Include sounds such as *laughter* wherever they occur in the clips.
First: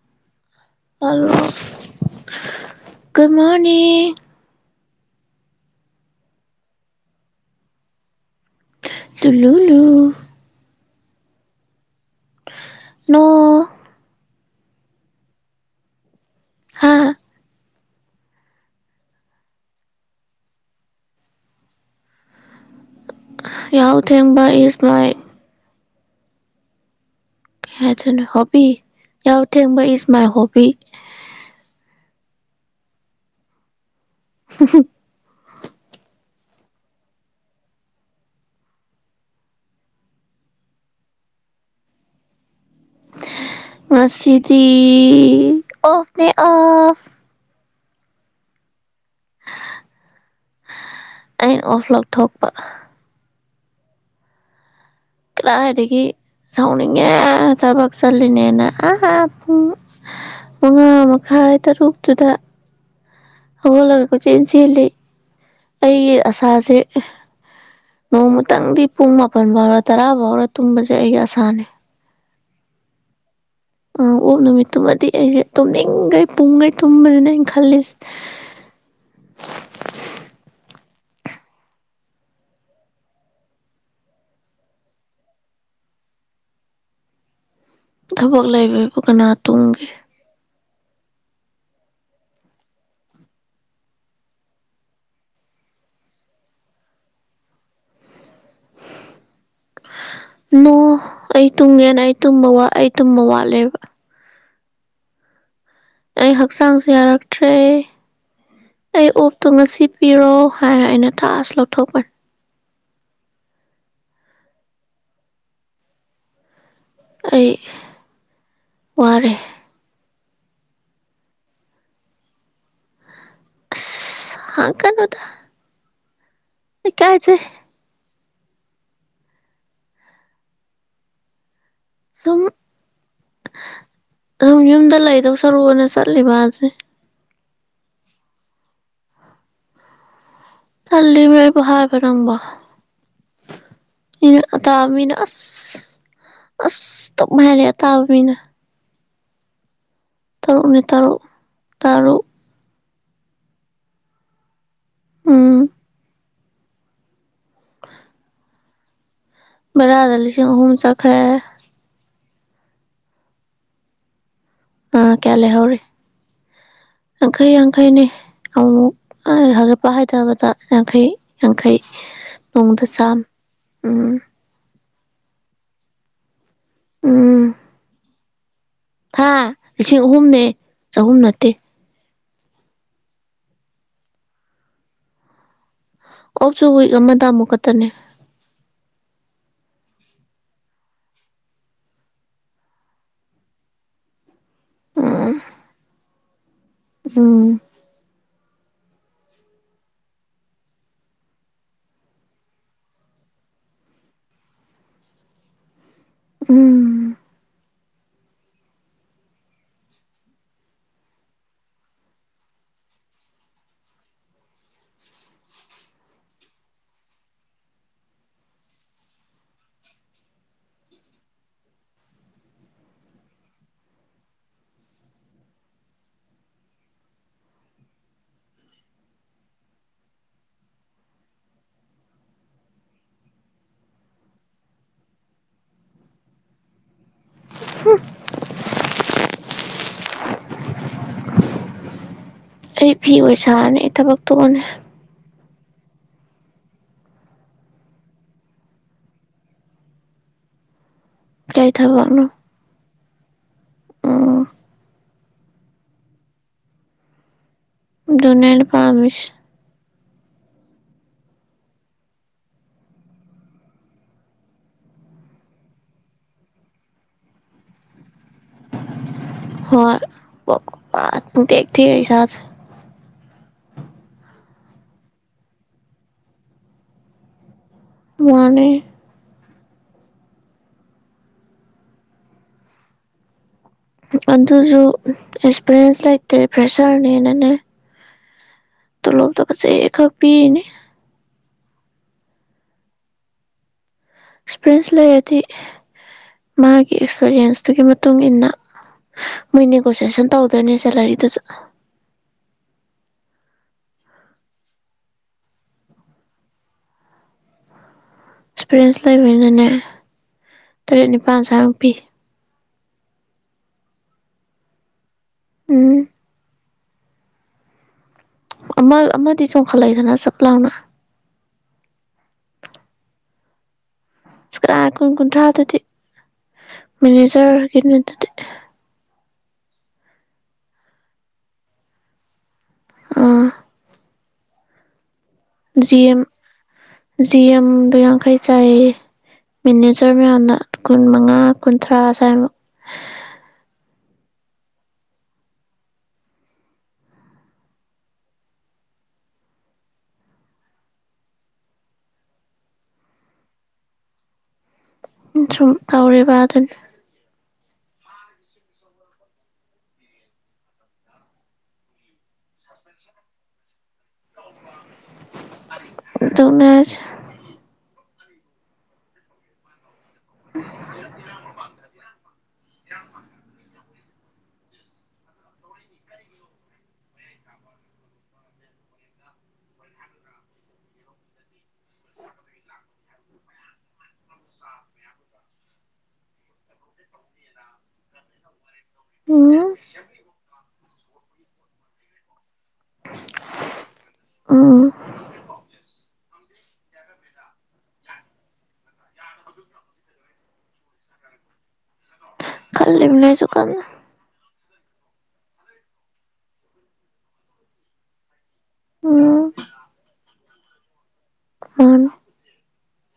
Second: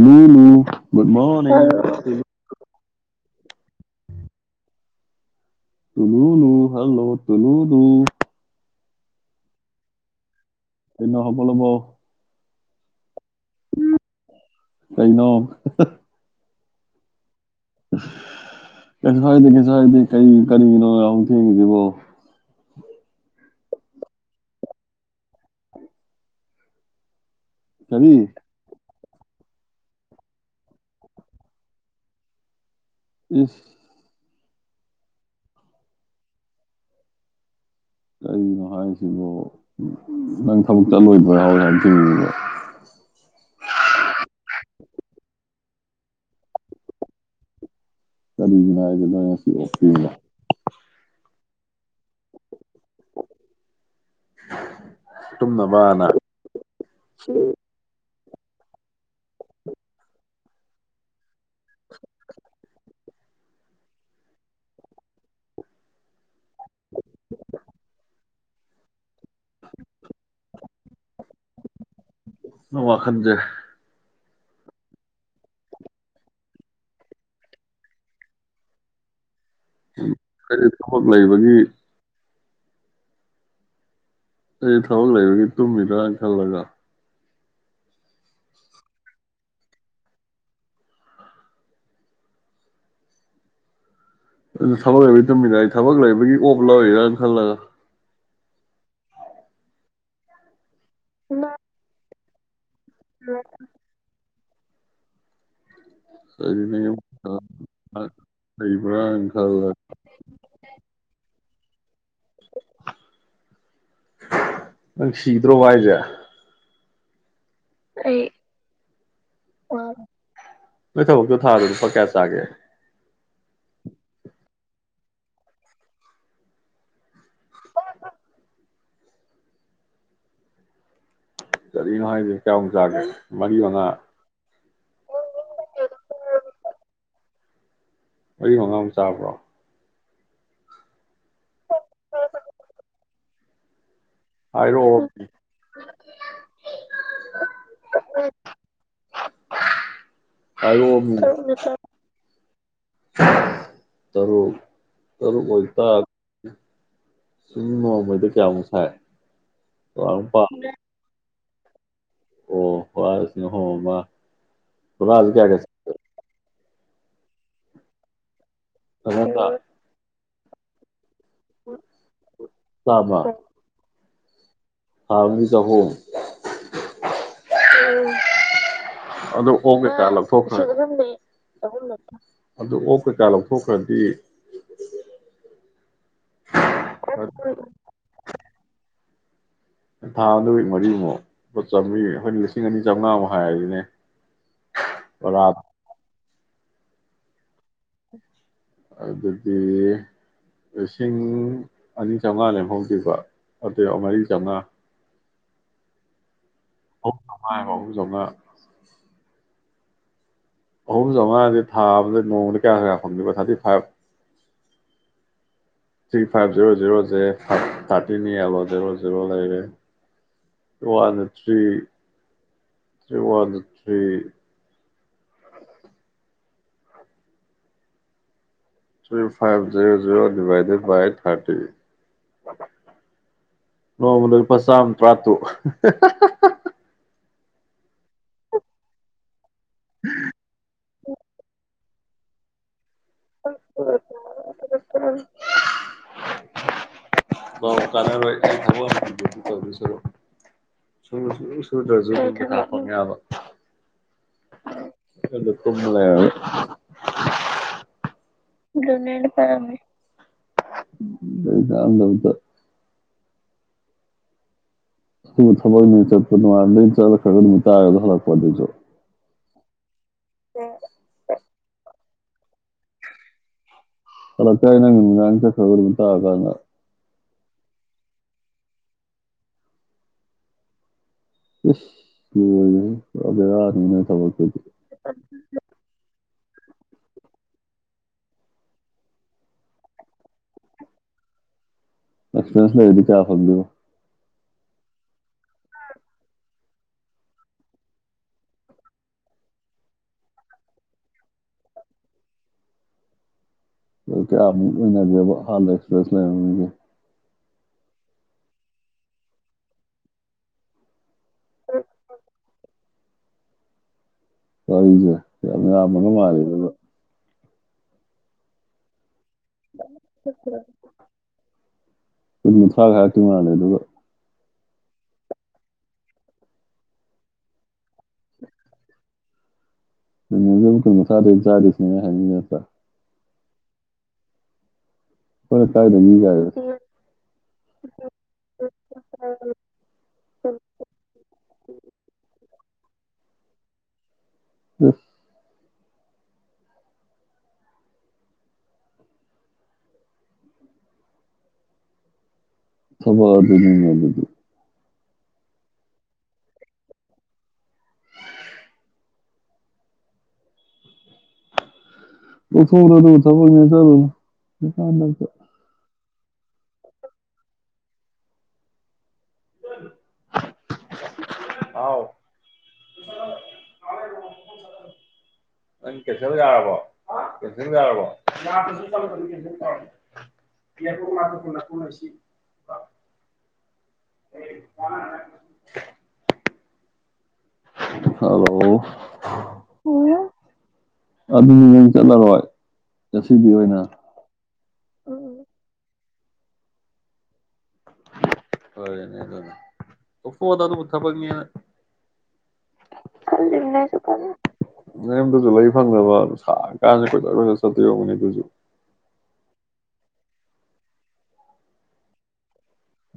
ꯅꯨ ꯒꯗ ꯃꯅꯤꯡ ꯀꯃꯅꯦ ꯇꯅꯨꯅꯨ ꯍꯜꯂꯣ ꯇꯅꯨꯅꯨ ꯇꯂꯂꯨ ꯑꯩꯅꯣ ꯍꯕ ꯂꯕꯣ ꯅ ꯀꯩꯅꯩꯅꯣ ꯍꯥꯥ ꯀꯩꯁꯨ ꯍꯥꯏꯥꯏꯗꯦ ꯀꯩꯁꯨ ꯍꯥꯏꯗꯦ ꯀꯔꯤ ꯀꯔꯤꯒꯤꯅꯣ ꯍꯨꯛ ꯊꯦꯡꯉꯁꯤꯕꯣ ꯌꯥꯎ ꯊꯦꯡꯕ ꯏꯁ ꯃꯥꯏ ꯍꯦ ꯆꯣ ꯀꯔꯤ ꯍꯕꯤ ꯌꯥꯎ ꯊꯦꯡꯕ ꯏꯖ ꯃꯥꯏ ꯍꯣꯕꯤ ꯎꯝ *unintelligible* ꯀꯔꯤꯒꯤꯅꯣ ꯍꯥꯏꯁꯤꯕꯣ ꯅꯪ ꯊꯕꯛꯇ ꯂꯣꯏꯕ꯭ꯔ ꯌꯥꯎꯋꯦ ꯍꯥꯏꯅ ꯊꯤꯡꯉꯕ ꯉꯁꯤꯗꯤ ꯑꯣꯐꯅꯦ ꯑꯐ ꯀꯔꯤ ꯅꯥ ꯀꯗ ꯁꯤ ꯑꯣ ꯑꯩꯅ ꯑꯣꯐ ꯂꯣꯛ ꯊꯣꯛꯄ *unintelligible* ꯀ ꯍꯥꯏꯔꯤꯗꯒꯤ ꯇꯨꯝꯅꯕꯅ ꯁꯥꯎꯅꯤꯡꯉꯦ ꯆꯕ ꯆꯜꯂꯤꯂꯤꯅꯦꯅ ꯑꯥ ꯄꯨꯡ ꯃꯉꯥ ꯃꯈꯥꯏ ꯇꯔꯨꯛꯇꯨꯗ ꯍꯧꯒꯣꯜꯂꯒ ꯀꯣꯏꯆꯦꯟ ꯆꯦꯜꯂꯤ ꯑꯩꯒꯤ ꯑꯁꯥꯁꯦ ꯅꯣꯡꯃꯇꯪꯗꯤ ꯄꯨꯡ ꯃꯥꯄꯟꯕꯔ ꯇꯔꯥꯕꯔ ꯇꯨꯝꯕꯁꯦ ꯑꯩ ꯑꯁꯥꯅꯦ ꯋꯥꯈꯟꯗꯦ ꯑꯣꯛ ꯅꯨꯃꯤꯠꯇꯨꯃꯗꯤ ꯑꯩꯁꯦ ꯇꯨꯝꯅꯤꯡꯈꯩ ꯄꯨꯡꯈꯩ ꯇꯨꯝꯅꯤꯅ ꯑꯩꯅ ꯈꯜꯂꯤꯁꯦ ꯀꯔꯤ ꯂꯩꯕꯒꯤ ꯑꯩ ꯊꯕꯛ ꯂꯩꯕꯒꯤ ꯇꯨꯝꯃꯤꯗ꯭ꯔ ꯈꯜꯂꯒ ꯊꯕꯛ ꯂꯩꯕꯕꯨ ꯀꯅꯥ ꯇꯨꯡꯒꯦ ꯑꯗꯨ ꯊꯕꯛ ꯂꯩꯕꯒꯤ ꯇꯨꯝꯃꯤꯟꯅꯏ ꯊꯕꯛ ꯂꯩꯕꯒꯤ ꯑꯣꯞ ꯂꯧꯔꯤꯔꯅ ꯈꯜꯂꯒ ꯅ ꯑꯩ ꯇꯨꯡꯒꯦꯅ ꯇꯨꯝ ꯋꯥ ꯇ ꯃꯎꯂꯤꯕ ꯑꯩ ꯀꯔꯤꯅꯣ ꯍꯛꯆꯥꯡꯁ ꯌꯨꯝ ꯌꯥꯔꯛꯇ꯭ꯔꯦ ꯑꯩ ꯂꯩꯕ꯭ꯔꯥꯅ ꯑꯣꯞꯇꯣ ꯈꯜꯂ ꯉꯁꯤ ꯄꯤꯔꯣ ꯍꯥꯏꯔ ꯑꯩꯅ ꯊꯥꯛꯑꯥꯁ ꯂꯧ ꯊꯣꯛꯄ ꯅꯪ ꯁꯤꯤꯗ꯭ꯔꯣ ꯋꯥꯏꯖꯦ ꯑꯩ ꯑꯩ ꯋꯥꯔꯦ ꯑ ꯃ ꯊꯕꯛꯇꯣ ꯊꯥꯔ ꯐꯔ ꯀꯌꯥꯁꯒꯦ ꯑ ꯍ ꯀꯩꯅꯣꯗ ꯀꯥꯏ ꯆꯦ ꯀꯔꯤꯅꯣ ꯍꯥꯏꯁꯦ ꯁꯨꯝ ꯀꯌꯥꯃꯨꯛ ꯆꯥꯒꯦ ꯃꯔꯤ ꯃꯉꯥ ꯁꯨꯝ ꯌꯨꯝꯗ ꯂꯩꯗꯧ ꯁꯔꯨꯅ ꯆꯠꯂꯤꯕꯁꯦ ꯋꯥꯔꯤ ꯃꯉꯥꯝ ꯆꯥꯕ꯭ꯔꯣ ꯍꯗꯤ ꯄ ꯍꯥꯔꯕꯔꯝꯕ ꯅ ꯑꯇꯥꯕ ꯍꯥꯏꯔꯛꯑꯣ ꯃꯤꯅ ꯑꯁ ꯑꯁ ꯇꯞ ꯍꯥꯏꯔꯦ ꯑ ꯇꯇꯥꯕ ꯃꯤꯅ ꯇꯔꯨꯛ ꯅ ꯇꯔꯨ ꯇꯔꯨꯛ ꯇꯔꯨ ꯆꯂꯣ ꯀꯣꯜ ꯎꯝ ꯇ ꯁꯨꯝꯅꯣ ꯃꯣꯏꯗ ꯀꯌꯥ ꯑꯃꯨꯁꯥꯏ ꯕꯔꯥꯗ ꯂꯤꯁꯤꯡ ꯑꯍꯨꯝ ꯆꯠꯈ꯭ꯔꯦ ꯑꯣ ꯋꯥꯔꯁꯨ ꯍ ꯃꯥ ꯑꯥ ꯀꯌꯥ ꯂꯩ ꯍꯥꯏ ꯍꯧꯔꯤ ꯌꯥꯡꯈꯩ ꯌꯥꯡꯈꯩꯅꯦ ꯆꯥꯝꯃ ꯑ ꯍꯥꯏꯒ ꯄ ꯍꯥꯏ ꯠꯇꯕꯗ ꯌꯥꯡꯈꯩ ꯌꯥꯡꯈꯩ ꯣꯡꯗ ꯆꯥꯝ ꯎꯝ ꯍꯥ ꯃꯤꯁꯍꯣꯝ ꯎꯝ ꯎ ꯑꯗ ꯍꯥ ꯍꯒꯦ ꯂꯤꯁꯤꯡ ꯇꯂ ꯑꯍꯨꯝꯅꯦ ꯊꯈ꯭ꯔ ꯆꯍꯨꯝ ꯅꯠꯇꯦ ꯑꯗꯨ ꯑꯣ ꯀꯩꯀꯥ ꯂꯧꯊꯣꯛꯈ꯭ꯔꯗꯤ ꯑꯣꯞꯁꯨ ꯋꯏꯛ ꯑꯃꯗ ꯑꯃꯨꯛ ꯈꯛꯇꯅꯦ ꯊꯥ ꯑꯗꯨ ꯃꯔꯤꯃꯨꯛ ꯂ ꯆꯥꯝꯃꯔꯤ ꯑꯩꯈꯣꯏꯅ ꯂꯤꯁꯤꯡ ꯑꯅꯤ ꯆꯥꯝꯃꯉꯥꯃꯨꯛ ꯍꯥꯏꯔꯁꯤꯅꯦ ꯎꯝ ꯑꯣꯥꯞ ꯎꯝ ꯑꯗꯨꯗꯤ ꯂꯤꯁꯤꯡ ꯑꯅꯤ ꯆꯥꯝꯃꯉꯥ ꯂꯦꯝꯍꯧꯗꯕ ꯑ ꯃꯔꯤ ꯆꯥꯝꯃꯉꯥ ꯎꯝ ꯑꯉꯥꯏ ꯆꯉ ꯑꯍꯨꯝ ꯆꯥꯝꯉꯥꯗꯤ ꯊꯥꯕꯗ ꯅꯣꯡꯃꯗ ꯀꯌꯥ ꯀꯌꯥ ꯐꯪꯗꯦꯕ thirty five three five zero ꯖꯔꯣꯁꯦ ꯊꯥꯔꯇꯤꯂꯣ ꯖꯦꯔꯣ ꯖꯔꯣ ꯂꯩꯔꯦꯔꯤ one three three one three three five zero ꯣ ꯗꯤꯚ ꯕꯥꯏ ꯊꯥꯔꯇꯤ ꯅꯃ ꯄꯝ ꯇꯔꯥ ꯇꯨ *unintelligible* ꯑꯩ ꯐꯤ ꯑꯣꯏ ꯁꯥꯔꯅꯤ ꯊꯕꯛꯇꯨ ꯑꯣꯅꯦ ꯥꯎ ꯀꯂꯔ ꯑꯣꯏ ꯈꯕ ꯇꯧꯁꯣ ꯁꯨ ꯁꯨ ꯀꯩ ꯊꯕꯛꯅꯣ ꯁꯨꯗ꯭ꯔꯁꯨꯄ ꯌꯥꯕ ꯑꯥ ꯗ ꯀ ꯂꯩꯅꯤ ꯗꯨꯅꯅꯄꯥꯃꯤꯁ ꯗꯗ ꯊ ꯇꯥ ꯄꯗꯨꯁꯨ ꯍꯣꯏ *unintelligible* ꯥ ꯗꯊ ꯑꯩꯁꯥꯁ ꯑ ꯀꯥꯏ ꯉꯥꯡꯇꯠꯇꯒ ꯃꯥꯅꯦ ꯦ ꯑꯗꯨꯗꯁꯨ ꯑꯦꯛꯁꯄꯤꯤꯔꯤꯌꯦꯟꯁ ꯂꯥꯏꯇꯦ ꯄ꯭ꯔꯦꯁꯔꯅꯦꯅꯅꯦ ꯇ ꯂꯣꯗ ꯀꯁ ꯑꯦ ꯄꯤꯅꯦ ꯑꯦꯛꯁꯄꯤꯁ ꯂꯩꯗꯤ ꯀꯌꯥ ꯐꯦꯣ ꯑꯦꯛꯁꯄꯔꯤꯌꯦꯟꯁ ꯂꯩꯔꯗꯤ ꯃꯥꯒꯤ ꯑꯦꯛꯁꯄꯔꯤꯌꯦꯟꯁꯇꯨꯒꯤ ꯃꯇꯨꯡ ꯏ ꯃꯇꯨꯡꯏꯟꯅ ꯃꯣꯏ ꯅꯦꯒꯣꯁꯤꯦꯁꯟ ꯇꯧꯗꯣꯏꯅꯦ ꯁꯦꯂꯔꯤꯗꯨꯁꯨ ꯀꯌꯥꯒꯦꯕ ꯍꯜ ꯑꯦꯛꯁꯄ꯭ꯔꯦꯁ ꯂꯩꯔꯒꯦ ꯑꯦꯛꯁꯄꯤꯔꯤꯌꯦꯟꯁ ꯂꯩꯕꯅꯤꯅꯅꯦ ꯇꯔꯦꯠ ꯅꯤꯄꯥꯜ ꯁꯨ ꯄꯤ ꯍꯁꯦ ꯅꯦ ꯎꯝ ꯃꯥꯔꯤꯗꯣ ꯑꯃ ꯑꯃꯥꯗꯤ ꯆꯣꯡꯈꯠꯂꯏꯗꯅ ꯆꯞ ꯂꯥꯎꯅ ꯀ ꯃ ꯊ꯭ꯔꯥꯒ ꯍꯥꯏꯇ ꯃ ꯂꯩꯦ ꯑꯗꯨꯒꯒ ꯀꯥ ꯀꯨꯟ ꯀꯨꯟꯊ꯭ꯔꯥꯗꯗꯤ ꯃꯦꯅꯦꯖꯔꯒꯤꯩꯅꯣꯗꯨꯗꯤ ꯁꯦ ꯆꯥꯔ ꯏꯁꯅꯦ ꯍꯥꯏ ꯑ ꯑꯩꯈꯣꯏꯅ ꯖꯤ ꯀꯥꯏꯗꯒꯤ ꯑꯦꯝ ꯀꯥꯏꯗ ꯖꯤ ꯑꯦꯝꯗ ꯌꯥꯡꯈꯩ ꯆꯥꯏ ꯃꯦꯅꯦꯖꯔ ꯃꯌꯥꯝꯅ ꯀꯨꯟ ꯃꯉꯥ ꯀꯨꯟꯊ꯭ꯔꯥ ꯁ꯭ꯋꯥꯏꯃꯨꯛ ꯎ ꯊꯕ ꯑꯗꯨꯅꯦ ꯑꯗꯨ ꯁꯨꯝ ꯇꯧꯔꯤꯕ ꯑꯗꯨꯅꯤ ꯑꯣꯊꯔ ꯑꯗꯨ ꯊꯕ ꯆ ꯗꯅꯔ ꯍ ꯍꯥꯎ ꯅ ꯀꯩꯊꯦꯜ ꯌꯥꯔꯕꯣ ꯌꯥꯔꯕꯣ ꯍꯜꯂꯣ ꯎꯝ ꯑꯅꯤ ꯆꯂꯔꯣꯏ ꯉꯁꯤꯗꯤ ꯑꯣꯏꯅ ꯎꯝ ꯍꯅꯦ ꯑꯗꯨ ꯑꯣꯗ ꯑꯗꯨ ꯄꯨꯊꯄꯤꯅ ꯈꯜꯃꯤ ꯂꯩꯁꯨ ꯀꯥꯟ ꯅꯦꯝ ꯇꯨꯖꯨ ꯂꯩ ꯐꯪꯗꯕ ꯁꯥ ꯀꯥꯅꯤ ꯀꯣꯏ ꯀꯣꯏ ꯁꯇꯌꯒꯅꯤ ꯇꯨꯖꯨ ꯑꯣ ꯑ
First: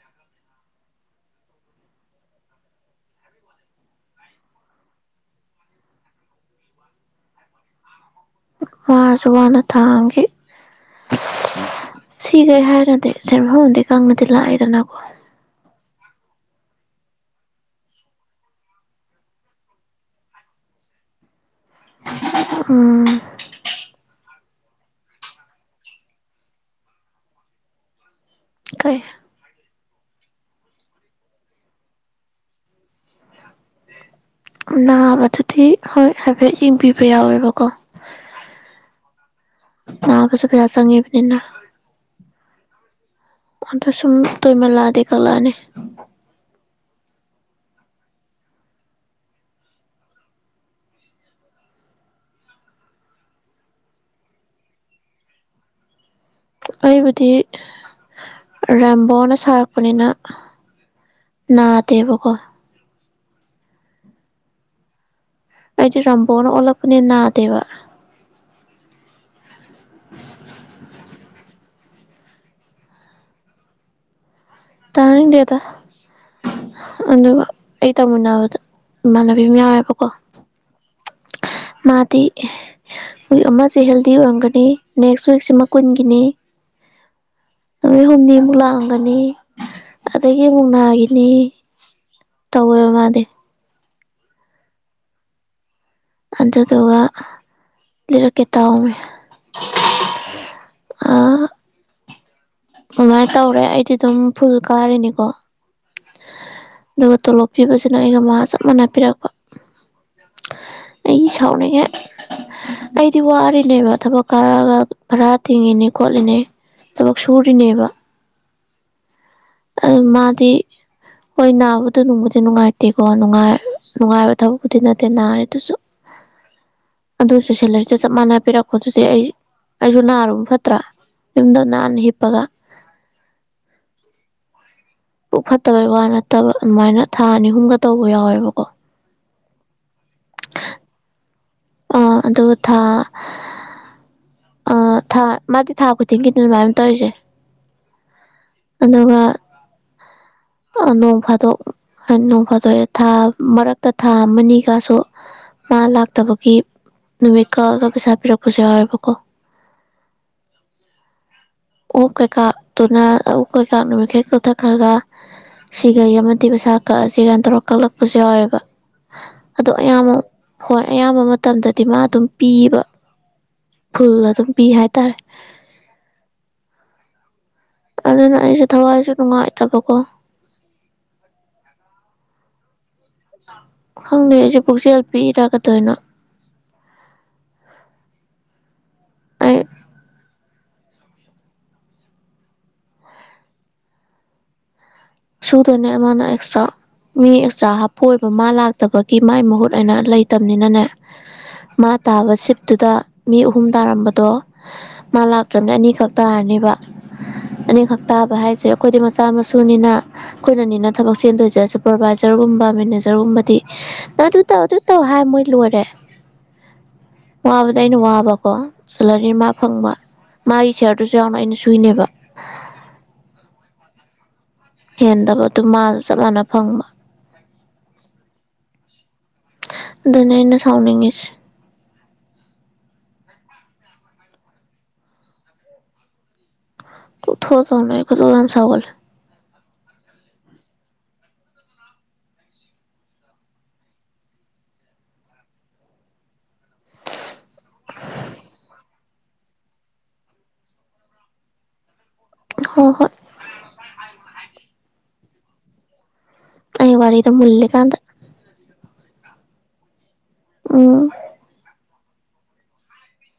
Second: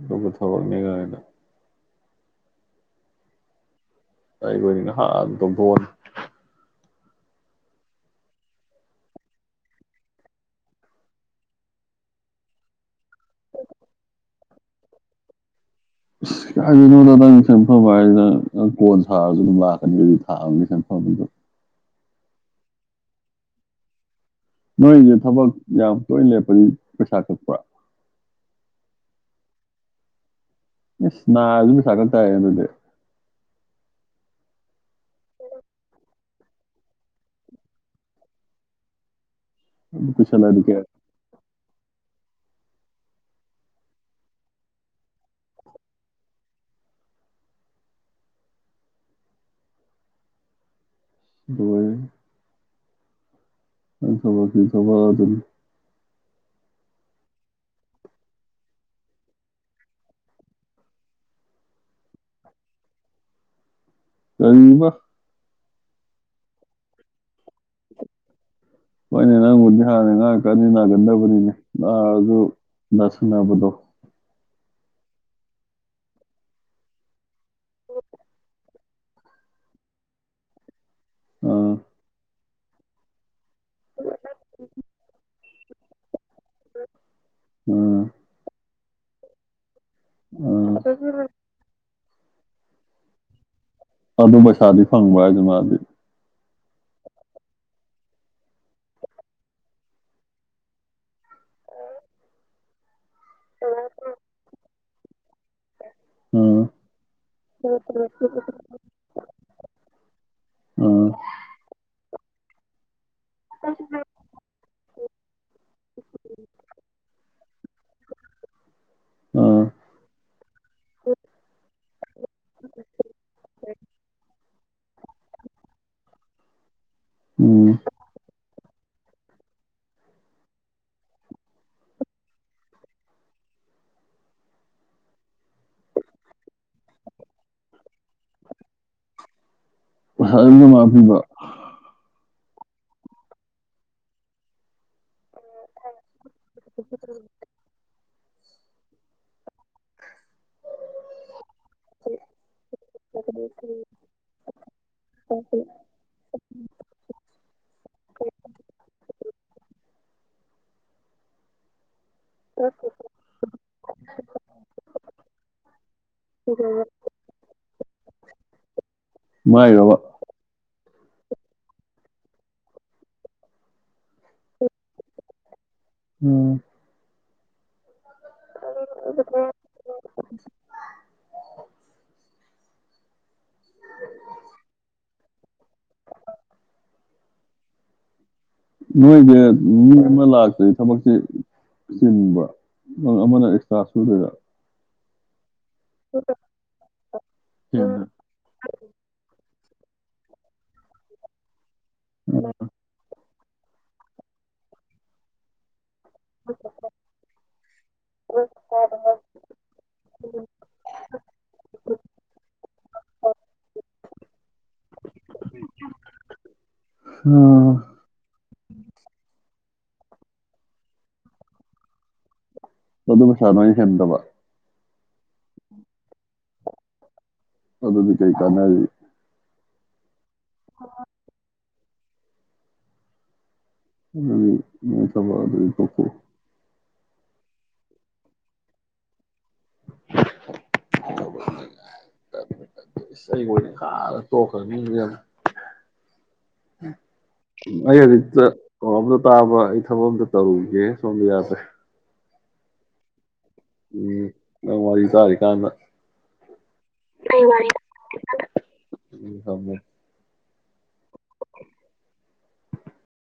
ꯕꯨ ꯊꯕꯜꯅꯤ ꯀꯅꯤꯗ ꯑꯩ ꯀꯅ ꯍꯥꯗ ꯣꯟ ꯃꯥꯔꯁꯨ ꯋꯥꯅ ꯊꯥꯡꯈꯤ ꯁꯤꯈꯩ ꯍꯥꯏꯔꯗꯤ ꯁꯦꯟꯐꯝꯗꯤ ꯀꯪꯅꯗꯤ ꯂꯥꯛꯏꯦꯗꯅꯀꯣ ꯁ ꯀꯣ ꯊ ꯎ ꯅꯣꯏꯁꯦ ꯊꯕꯛ ꯌꯥꯝ ꯇꯣꯏꯅ ꯂꯦꯞꯄꯅꯤ ꯄꯩꯁꯥ ꯀꯛꯄ꯭ꯔꯥ ꯀꯦ ꯅ ꯑꯗꯨ ꯁꯥꯒ ꯇ ꯑꯗꯨꯗ ꯅꯥꯕꯗꯨꯗꯤ ꯍꯣꯏ ꯍꯥꯏꯐꯦꯠ ꯌꯦꯡꯕꯤꯕ ꯌꯥꯎꯋꯦꯕꯀꯣ ꯑꯗꯨ ꯑ ꯄꯨꯁꯨ ꯀꯨꯏꯁꯜꯂꯗꯤ ꯀꯌꯥ ꯄꯌꯥꯁꯉꯦꯕꯅꯤꯟꯅ ꯑꯗ ꯁꯨꯝ ꯇꯨꯃ ꯂꯥꯗꯦ ꯀꯂꯥꯅꯤ ꯑꯗꯨꯒ ꯑ ꯆ ꯑꯗꯨ ꯊꯕꯗ ꯑꯩꯕꯨꯗꯤ ꯔꯦꯝꯕꯣꯅ ꯁꯥꯔꯛꯄꯅꯤꯅ ꯅꯥꯗꯦꯕꯀꯣ ꯀꯝꯕ ꯑꯩꯗꯤ ꯔꯝꯕꯅ ꯑꯣꯂꯛꯄꯅꯤ ꯅꯗꯕ ꯍꯣꯏꯅꯦ ꯅꯪꯕꯨꯗꯤ ꯍꯥꯟꯅ ꯉꯥꯏꯍꯥꯛꯀꯅꯤ ꯅꯥꯒꯟꯗꯕꯅꯤꯅꯦ ꯅꯥꯔꯁꯨ ꯁꯤꯟꯅꯕꯗꯣ ꯇꯥꯅꯤꯡꯗꯦ ꯑꯗ ꯑꯗꯨꯒ ꯑꯩ ꯇꯧꯃꯤꯟꯅꯕꯗ ꯏꯃꯥꯟꯅꯕꯤ ꯑꯃ ꯌꯥꯎꯋꯦꯕꯀꯣ ꯑꯥ *unintelligible* ꯋꯤꯛ ꯑꯃ ꯍꯦꯜꯗꯤ ꯑꯣꯏꯔꯝꯒꯅꯤ ꯅꯦꯛꯁ ꯋꯤꯛꯁꯤꯃꯛ ꯀꯨꯟꯒꯤꯅꯦ ꯑꯗꯨ ꯑꯥ ꯍꯣꯅꯤ ꯂ ꯃꯅꯤ ꯑꯗꯒꯤ ꯑꯥ ꯑꯃꯨꯛꯅꯥꯒꯤꯅꯤ ꯇꯧꯋꯦꯕ ꯃꯥꯗꯤ ꯑꯗꯨ ꯄꯩꯁꯥꯗꯤ ꯐꯪꯕ꯭ꯔ ꯍꯥꯏꯁꯦ ꯃꯥꯗꯤ ꯑꯗꯨꯗꯨꯒ ꯂꯤꯔꯛꯀꯦ ꯇꯥꯎꯃꯦ ꯑꯗꯨꯃꯥꯏꯅ ꯇꯧꯔꯦ ꯑꯩꯗꯤ ꯑꯗꯨꯝ ꯐꯨꯜ ꯀꯥꯔꯤꯅꯤꯀꯣ ꯑꯥ ꯑꯗꯨꯒ ꯇꯣꯂꯣꯞ ꯄꯤꯕꯁꯤꯅ ꯑꯩꯒ ꯃꯥ ꯆꯞ ꯃꯥꯟꯅ ꯄꯤꯔꯛꯄ ꯑꯥ ꯑꯩ ꯁꯥꯎꯅꯤꯡꯉꯦ ꯑꯩꯗꯤ ꯋꯥꯔꯤꯅꯦꯕ ꯊꯕꯛ ꯀꯥꯔꯛꯒ ꯈꯔ ꯇꯤꯡꯉꯤꯅꯤ ꯈꯣꯠꯂꯤꯅꯤ ꯊꯕ ꯁꯨꯔꯤꯅꯦꯕ ꯑꯥ ꯃꯥꯗꯤ ꯍꯣꯏ ꯅꯥꯕꯗ ꯅꯨꯡꯕꯨꯗꯤ ꯅꯨꯡꯉꯥꯏꯇꯦꯀꯣ ꯅꯨꯡꯉꯥꯏ ꯅꯨꯡꯉꯥꯏꯕ ꯇꯕꯨꯕꯨꯗꯤ ꯅꯠꯇ ꯅꯥꯔꯦ ꯇꯁꯨ ꯎꯝ ꯑꯗꯨꯣꯂ ꯃꯅꯥ ꯄꯔ ꯑꯗꯨꯗꯤ ꯑꯩ ꯑꯩꯁꯨ ꯅꯥꯔꯨꯕ ꯐꯠꯇ꯭ꯔꯥ ꯌꯨꯝꯗ ꯅꯥꯟꯅ ꯍꯤꯞꯄꯒ ꯄꯨꯛ ꯐꯠꯇꯕꯩ ꯋꯥ ꯅꯠꯇꯕ ꯑꯗꯨꯃꯥꯏꯅ ꯊꯥ ꯑꯅꯤ ꯑꯍꯨꯝꯒ ꯇꯧꯕ ꯌꯥꯎꯋꯦꯕꯀꯣ ꯔꯗꯤ ꯃꯥ ꯄꯤꯕ ꯑꯥ ꯑꯗꯨꯒ ꯊꯥ ꯊꯥ ꯃꯥꯗꯤ ꯊꯥ ꯈꯨꯗꯤꯡꯒꯤꯗꯤ ꯑꯗꯨꯃꯥꯏꯅ ꯇꯧꯔꯤꯁꯦ ꯑꯗꯨꯒ ꯅꯣꯡ ꯐꯥꯗꯣꯛ ꯍꯥꯏ ꯅꯣꯡ ꯐꯥꯗꯣꯛꯑꯦ ꯊꯥ ꯃꯔꯛꯇ ꯊꯥ ꯑꯃꯅꯤꯅꯤꯒꯁꯨ ꯃꯥ ꯂꯥꯛꯇꯕꯒꯤ ꯅꯨꯃꯤꯠꯀꯒ ꯄꯩꯁꯥ ꯄꯤꯔꯛꯄꯁꯨ ꯌꯥꯎꯋꯦꯕꯀꯣ ꯑꯣꯞ ꯀꯩꯀꯥꯇꯨꯅ ꯎꯞ ꯀꯩꯀꯥ ꯅꯨꯃꯤꯠꯈꯩ ꯀꯛꯊꯠꯈ꯭ꯔꯒ ꯁꯤꯈꯩ ꯑꯃꯗꯤ ꯃꯩꯁꯥ ꯀꯛꯑꯁꯤ ꯀꯥꯏꯅ ꯇꯧꯔ ꯀꯛꯂꯛ ꯎ ꯌꯥꯎꯋꯦꯕ ꯑꯗꯣ ꯃꯥꯏꯔꯕ ꯑꯌꯥꯝꯕ ꯍꯣꯏ ꯑꯌꯥꯝꯕ ꯃꯇꯝꯗꯗꯤ ꯃꯥ ꯑꯗꯨꯝ ꯄꯤꯕ ꯐꯨꯜ ꯑꯗꯨꯝ ꯄꯤ ꯍꯥꯏꯇꯥꯔꯦ ꯎꯝ ꯑꯗꯨꯗꯅ ꯑꯩꯁꯦ ꯊꯋꯥꯏꯁꯨꯦ ꯅꯨꯡꯉꯥꯏ ꯇꯕꯀꯣ ꯍꯪꯁꯨ ꯈꯁꯤ ꯄꯤꯔꯒꯗꯣꯏꯅꯣ ꯑꯩ ꯅꯣꯏ ꯂꯥꯛ ꯑ ꯊꯕꯛꯁꯤ ꯆꯤꯟꯕ ꯅꯪ ꯑꯃꯅ ꯑꯦꯛꯁꯇ꯭ꯔꯥ ꯁꯨꯗꯣꯏꯔ ꯁꯨꯗꯅꯦ ꯃꯥꯅ ꯑꯦꯛꯁꯇ꯭ꯔꯥ ꯃꯤ ꯑꯦꯛꯁꯇ꯭ꯔꯥ ꯍꯥꯞꯄꯏꯕ ꯃꯥ ꯂꯥꯛꯇꯕꯒꯤ ꯃꯥꯥꯏ ꯃꯍꯨꯠ ꯅ ꯂꯩꯇꯕꯅꯤꯅꯅꯦ ꯃꯥ ꯇꯥꯕ ꯁꯤꯞꯇꯨꯗ ꯃꯤ ꯑꯍꯨꯝ ꯇꯥꯔꯝꯕꯗꯣ ꯃꯥ ꯂꯥꯛꯇ꯭ꯔꯕꯅꯦ ꯑꯅꯤꯈꯛ ꯇꯥꯔꯅꯦꯕ ꯑꯅꯤꯈꯛ ꯇꯥꯕ ꯍꯥꯏꯁꯦ ꯑꯩꯈꯣꯏꯗꯤ ꯃꯆꯥ ꯃꯁꯨꯅꯤꯅ ꯑꯩꯈꯣꯏꯅꯅꯤꯅ ꯊꯕꯛ ꯆꯦꯟꯗꯣꯏꯁꯦ ꯁꯨꯄꯔꯚꯥꯏꯖꯔꯒꯨꯝꯕ ꯃꯦꯅꯦꯖꯔꯒꯨꯝꯕꯗꯤ ꯅ ꯑꯗꯨ ꯇꯧ ꯑꯗꯨ ꯇꯧ ꯍꯥꯏ ꯃꯣꯏ ꯂꯣꯏꯔꯦ ꯋꯥꯕꯗ ꯑꯩꯅ ꯋꯥꯕꯀꯣ ꯆꯜꯂꯅꯤ ꯃꯥ ꯐꯪꯕ ꯃꯥꯒꯤ ꯁꯤꯌꯥꯔꯗꯨꯁꯨ ꯌꯥꯎꯅ ꯑꯩꯅ ꯁꯨꯏꯅꯦꯕ ꯑꯗꯨ ꯑꯗꯨꯕꯩꯁꯥ ꯅꯣꯏꯅ ꯁꯦꯝꯗꯕ ꯍꯦꯟꯗꯕ ꯑꯗꯨ ꯃꯥꯁꯨ ꯆꯞ ꯃꯥꯟꯅ ꯐꯪꯕ ꯑꯗꯨꯗꯗꯤ ꯀꯩ ꯀꯅꯥꯕꯤ ꯑꯗꯨꯅ ꯑꯩꯅ ꯁꯥꯎꯅꯤꯡꯉꯤꯁꯦ ꯑꯗꯨꯗꯤ ꯃꯄ ꯑꯗꯨꯗꯤ ꯄꯣꯛꯄꯣ ꯀꯊꯣ ꯇꯧꯅ ꯀ ꯂꯝ ꯁꯒꯜ ꯔ ꯈꯔ ꯑꯩꯗꯤ ꯀꯩꯅꯣꯝꯇ ꯇꯥꯕ ꯑꯩ ꯊꯕꯛ ꯑꯝꯇ ꯇꯧꯔꯨꯏꯒꯦ ꯁꯣꯝꯗ ꯌꯥꯗ꯭ꯔꯦ ꯍ ꯍꯣꯏ ꯎꯝ ꯅ ꯋꯥꯔꯤ ꯆꯔꯤ ꯀꯥꯟꯅ ꯑꯩ ꯋꯥꯔꯗ ꯃꯂꯒꯥꯟꯗ ꯎ ꯍꯅꯦ ꯑꯣ